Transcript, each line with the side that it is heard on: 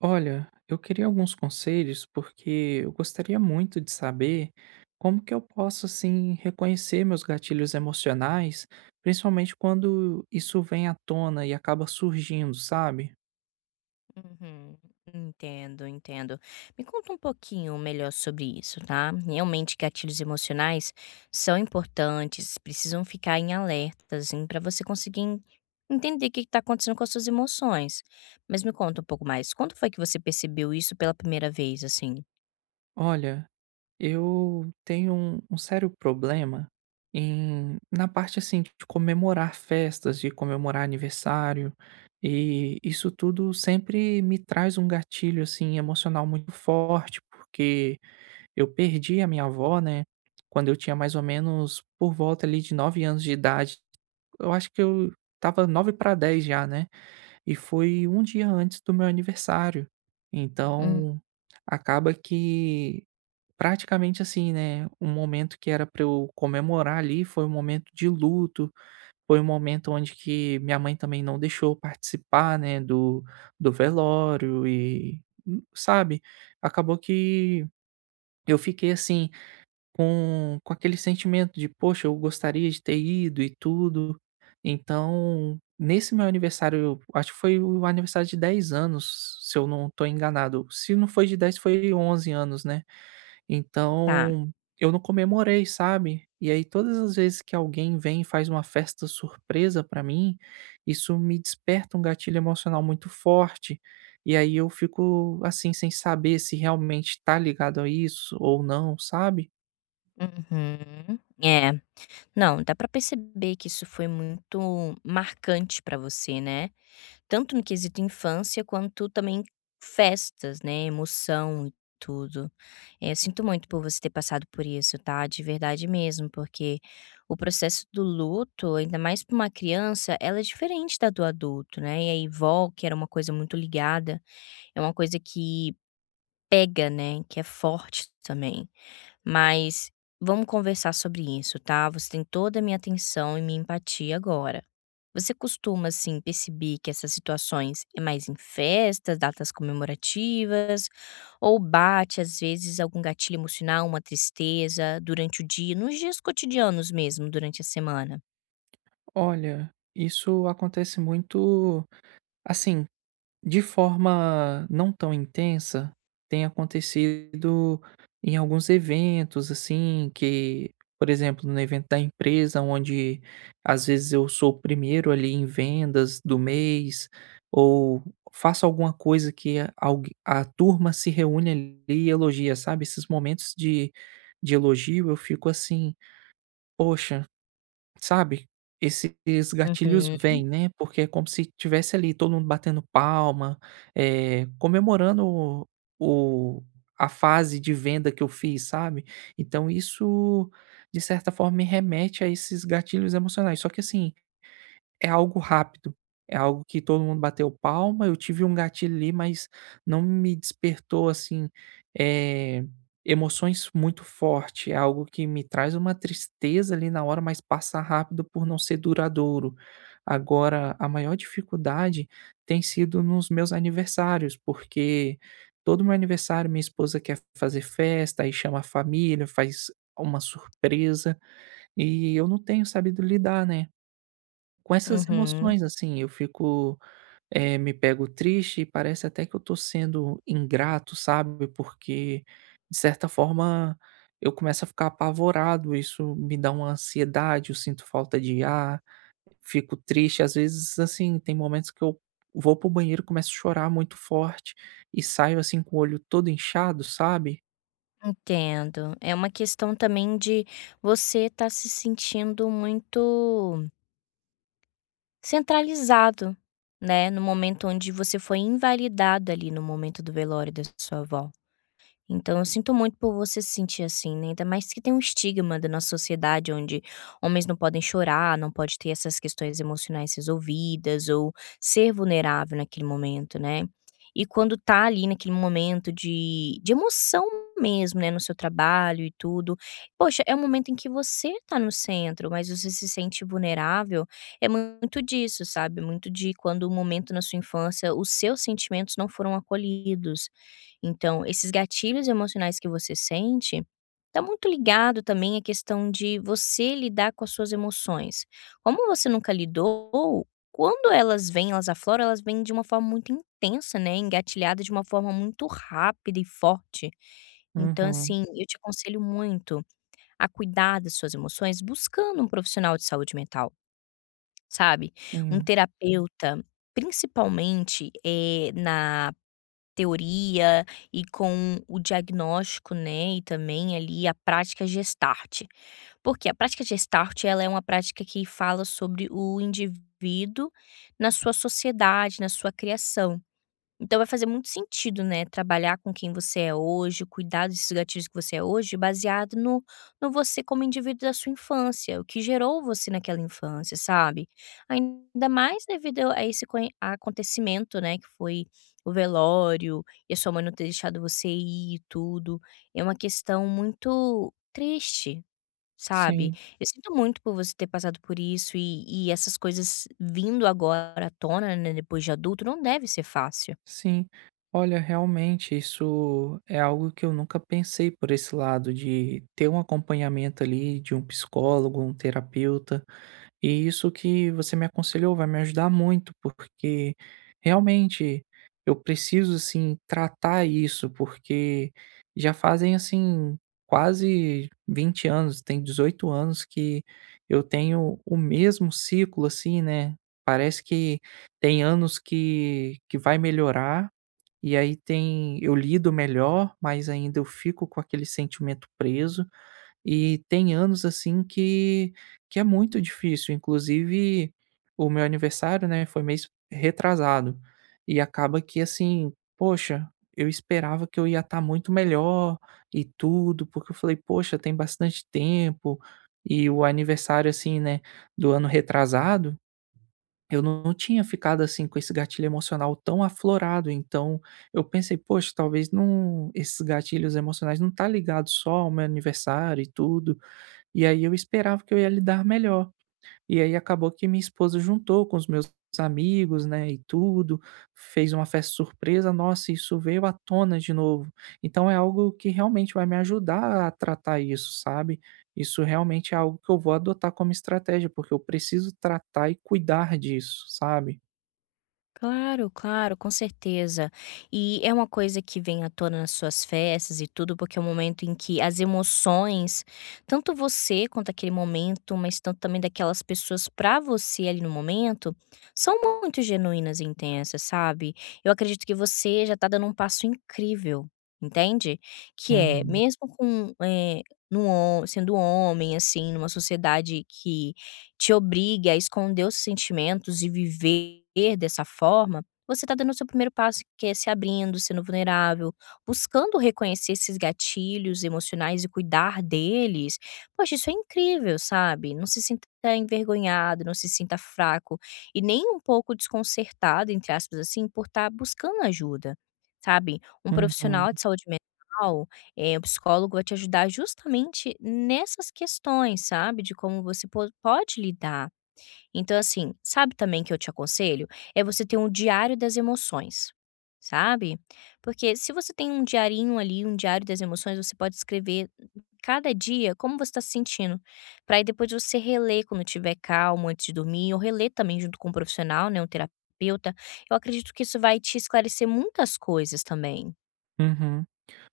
right: Olha, eu queria alguns conselhos porque eu gostaria muito de saber como que eu posso assim reconhecer meus gatilhos emocionais, principalmente quando isso vem à tona e acaba surgindo, sabe?
left: Uhum, entendo, entendo. Me conta um pouquinho melhor sobre isso, tá? Realmente, gatilhos emocionais são importantes, precisam ficar em alerta, assim, para você conseguir entender o que está acontecendo com as suas emoções. Mas me conta um pouco mais. Quando foi que você percebeu isso pela primeira vez, assim?
right: Olha, eu tenho um sério problema na parte assim de comemorar festas, de comemorar aniversário, e isso tudo sempre me traz um gatilho assim emocional muito forte, porque eu perdi a minha avó, né, quando eu tinha mais ou menos por volta ali de 9 anos de idade. Eu acho que eu tava 9 para 10 já, né, e foi um dia antes do meu aniversário.
left: Hum,
right: Então, acaba que praticamente assim, né, um momento que era para eu comemorar ali foi um momento de luto, foi um momento onde que minha mãe também não deixou eu participar, né, do velório e, sabe, acabou que eu fiquei assim com aquele sentimento de: "Poxa, eu gostaria de ter ido e tudo". Então, nesse meu aniversário, eu acho que foi o aniversário de 10 anos, se eu não estou enganado. Se não foi de 10 foi 11 anos, né.
left: tá.
right: Então, eu não comemorei, sabe. E aí todas as vezes que alguém vem e faz uma festa surpresa para mim, isso me desperta um gatilho emocional muito forte. E aí eu fico, assim, sem saber se realmente tá ligado a isso ou não, sabe.
left: Uhum. É, não, dá para perceber que isso foi muito marcante para você, né? Tanto no quesito infância, quanto também festas, né, emoção e tudo. Eu sinto muito por você ter passado por isso, tá, de verdade mesmo, porque o processo do luto, ainda mais para uma criança, ela é diferente da do adulto, né, e aí vó, que era uma coisa muito ligada, é uma coisa que pega, né, que é forte também. Mas vamos conversar sobre isso, tá? Você tem toda a minha atenção e minha empatia agora. Você costuma, assim, perceber que essas situações é mais em festas, datas comemorativas, ou bate, às vezes, algum gatilho emocional, uma tristeza durante o dia, nos dias cotidianos mesmo, durante a semana?
right: Olha, isso acontece muito, assim, de forma não tão intensa, tem acontecido em alguns eventos, assim, que, por exemplo, no evento da empresa, onde às vezes eu sou o primeiro ali em vendas do mês, ou faço alguma coisa que a turma se reúne ali e elogia, sabe? Esses momentos de elogio, eu fico assim, poxa. Sabe, esses gatilhos
left: Uhum,
right: vêm, né, porque é como se tivesse ali todo mundo batendo palma, comemorando o a fase de venda que eu fiz, sabe. Então isso, de certa forma, me remete a esses gatilhos emocionais. Só que assim, é algo rápido, é algo que todo mundo bateu palma, eu tive um gatilho ali, mas não me despertou, assim, eh, emoções muito forte, é algo que me traz uma tristeza ali na hora, mas passa rápido por não ser duradouro. Agora, a maior dificuldade tem sido nos meus aniversários, porque todo meu aniversário minha esposa quer fazer festa, aí chama a família, faz uma surpresa, e eu não tenho sabido lidar, né. Com essas
left: uhum.
right: emoções, assim, eu fico, me pego triste e parece até que eu tô sendo ingrato, sabe, porque, de certa forma, eu começo a ficar apavorado, isso me dá uma ansiedade, eu sinto falta de ar, fico triste. Às vezes, assim, tem momentos que eu vou pro banheiro, começo a chorar muito forte e saio, assim, com o olho todo inchado, sabe.
left: Entendo. É uma questão também de você estar se sentindo muito centralizado, né, no momento onde você foi invalidado ali no momento do velório da sua avó. Então, eu sinto muito por você se sentir assim, né? Ainda mais que tem um estigma da nossa sociedade onde homens não podem chorar, não pode ter essas questões emocionais resolvidas ou ser vulnerável naquele momento, né? E quando tá ali naquele momento de emoção mesmo, né, no seu trabalho e tudo, poxa, é um momento em que você tá no centro, mas você se sente vulnerável, é muito disso, sabe? Muito de quando o momento na sua infância, os seus sentimentos não foram acolhidos. Então, esses gatilhos emocionais que você sente, está muito ligado também à questão de você lidar com as suas emoções. Como você nunca lidou, quando elas vêm, elas afloram, elas vêm de uma forma muito intensa, né, engatilhada de uma forma muito rápida e forte. Então,
right: Uhum,
left: assim, eu te aconselho muito a cuidar das suas emoções buscando um profissional de saúde mental, sabe? Um
right: sim,
left: terapeuta, principalmente, na teoria e com o diagnóstico, né, e também ali a prática Gestart. Porque a prática Gestart, ela é uma prática que fala sobre o indivíduo na sua sociedade, na sua criação. Então vai fazer muito sentido, né, trabalhar com quem você é hoje, cuidar desses gatilhos que você é hoje, baseado no você como indivíduo da sua infância, o que gerou você naquela infância, sabe. Ainda mais devido a esse conhe acontecimento, né, que foi o velório e a sua mãe não ter deixado você ir e tudo. É uma questão muito triste, sabe.
right: sim.
left: Eu sinto muito por você ter passado por isso e essas coisas vindo agora à tona, né, depois de adulto, não deve ser fácil.
right: Sim, olha, realmente isso é algo que eu nunca pensei por esse lado de ter um acompanhamento ali de um psicólogo, um terapeuta. E isso que você me aconselhou vai me ajudar muito, porque realmente eu preciso assim tratar isso, porque já fazem assim quase 20 anos, tem 18 anos que eu tenho o mesmo ciclo assim, né? Parece que tem anos que vai melhorar e aí tem eu lido melhor, mas ainda eu fico com aquele sentimento preso. E tem anos, assim, que é muito difícil, inclusive o meu aniversário, né, foi mês retrasado, e acaba que, assim, poxa, eu esperava que eu ia estar muito melhor e tudo, porque eu falei: "Poxa, tem bastante tempo", e o aniversário, assim, né, do ano retrasado, eu não tinha ficado, assim, com esse gatilho emocional tão aflorado, então eu pensei: "Poxa, talvez não esses gatilhos emocionais não tá ligado só ao meu aniversário e tudo, e aí eu esperava que eu ia lidar melhor. E aí acabou que minha esposa juntou com os meus amigos, né, e tudo, fez uma festa surpresa. Nossa, isso veio à tona de novo. Então é algo que realmente vai me ajudar a tratar isso, sabe? Isso realmente é algo que eu vou adotar como estratégia, porque eu preciso tratar e cuidar disso, sabe?
left: Claro, claro, com certeza. E é uma coisa que vem à tona nas suas festas e tudo, porque é um momento em que as emoções, tanto você quanto aquele momento, mas tanto também daquelas pessoas pra você ali no momento, são muito genuínas e intensas, sabe? Eu acredito que você já tá dando um passo incrível, entende? Que é,
right: Uhum,
left: mesmo com, no hom- sendo homem, assim, numa sociedade que te obrigue a esconder os sentimentos e viver dessa forma, você está dando o seu primeiro passo, que é se abrindo, sendo vulnerável, buscando reconhecer esses gatilhos emocionais e cuidar deles. Poxa, isso é incrível, sabe? Não se sinta envergonhado, não se sinta fraco e nem um pouco desconcertado, entre aspas, assim, por estar buscando ajuda, sabe? Um
right: uhum,
left: profissional de saúde mental, o psicólogo vai te ajudar justamente nessas questões, sabe, de como você po pode lidar. Então, assim, sabe também que eu te aconselho? É você ter um diário das emoções, sabe. Porque se você tem um diarinho ali, um diário das emoções, você pode escrever cada dia como você está se sentindo, para aí depois você reler quando tiver calmo antes de dormir ou reler também junto com um profissional, né, um terapeuta. Eu acredito que isso vai te esclarecer muitas coisas também.
right: uhum.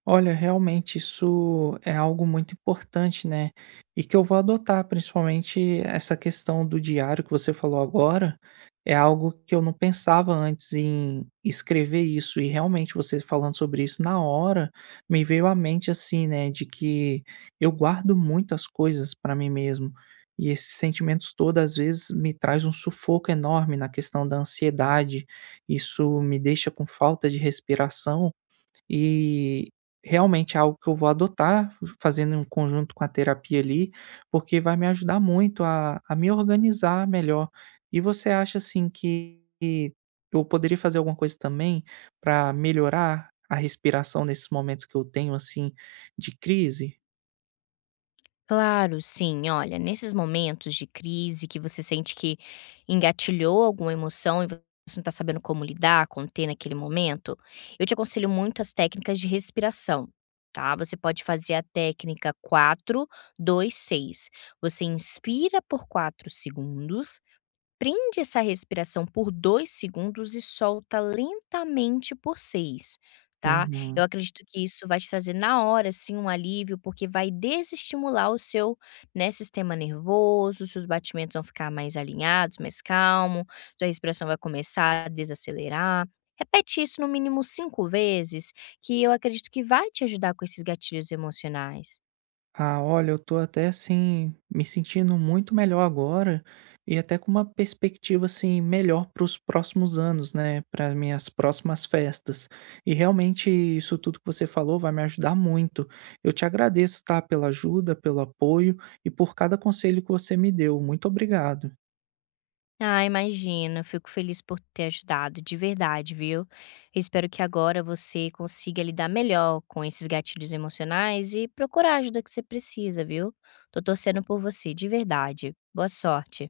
right: Olha, realmente isso é algo muito importante, né? E que eu vou adotar, principalmente essa questão do diário que você falou agora, é algo que eu não pensava antes em escrever isso. E realmente você falando sobre isso na hora, me veio à mente assim, né, de que eu guardo muitas coisas para mim mesmo. E esses sentimentos todos, às vezes, me traz um sufoco enorme na questão da ansiedade. Isso me deixa com falta de respiração e realmente é algo que eu vou adotar, f fazendo em conjunto com a terapia ali, porque vai me ajudar muito a me organizar melhor. E você acha, assim, que eu poderia fazer alguma coisa também para melhorar a respiração nesses momentos que eu tenho, assim, de crise?
left: Claro, sim. Olha, nesses momentos de crise que você sente que engatilhou alguma emoção e você não está sabendo como lidar, conter naquele momento, eu te aconselho muito as técnicas de respiração, tá? Você pode fazer a técnica 4-2-6. Você inspira por 4 segundos, prende essa respiração por 2 segundos e solta lentamente por 6, tá. Eu
right: Uhum.
left: acredito que isso vai te trazer na hora, assim, um alívio, porque vai desestimular o seu, né, sistema nervoso, seus batimentos vão ficar mais alinhados, mais calmo, sua respiração vai começar a desacelerar. Repete isso no mínimo 5 vezes, que eu acredito que vai te ajudar com esses gatilhos emocionais.
right: Ah, olha, eu tô até assim, me sentindo muito melhor agora e até com uma perspectiva assim melhor para os próximos anos, né? Para minhas próximas festas. E realmente isso tudo que você falou vai me ajudar muito. Eu te agradeço, tá? Pela ajuda, pelo apoio e por cada conselho que você me deu. Muito obrigado.
left: Ah, imagino. Fico feliz por ter ajudado, de verdade, viu? Espero que agora você consiga lidar melhor com esses gatilhos emocionais e procurar a ajuda que você precisa, viu? Tô torcendo por você, de verdade. Boa sorte.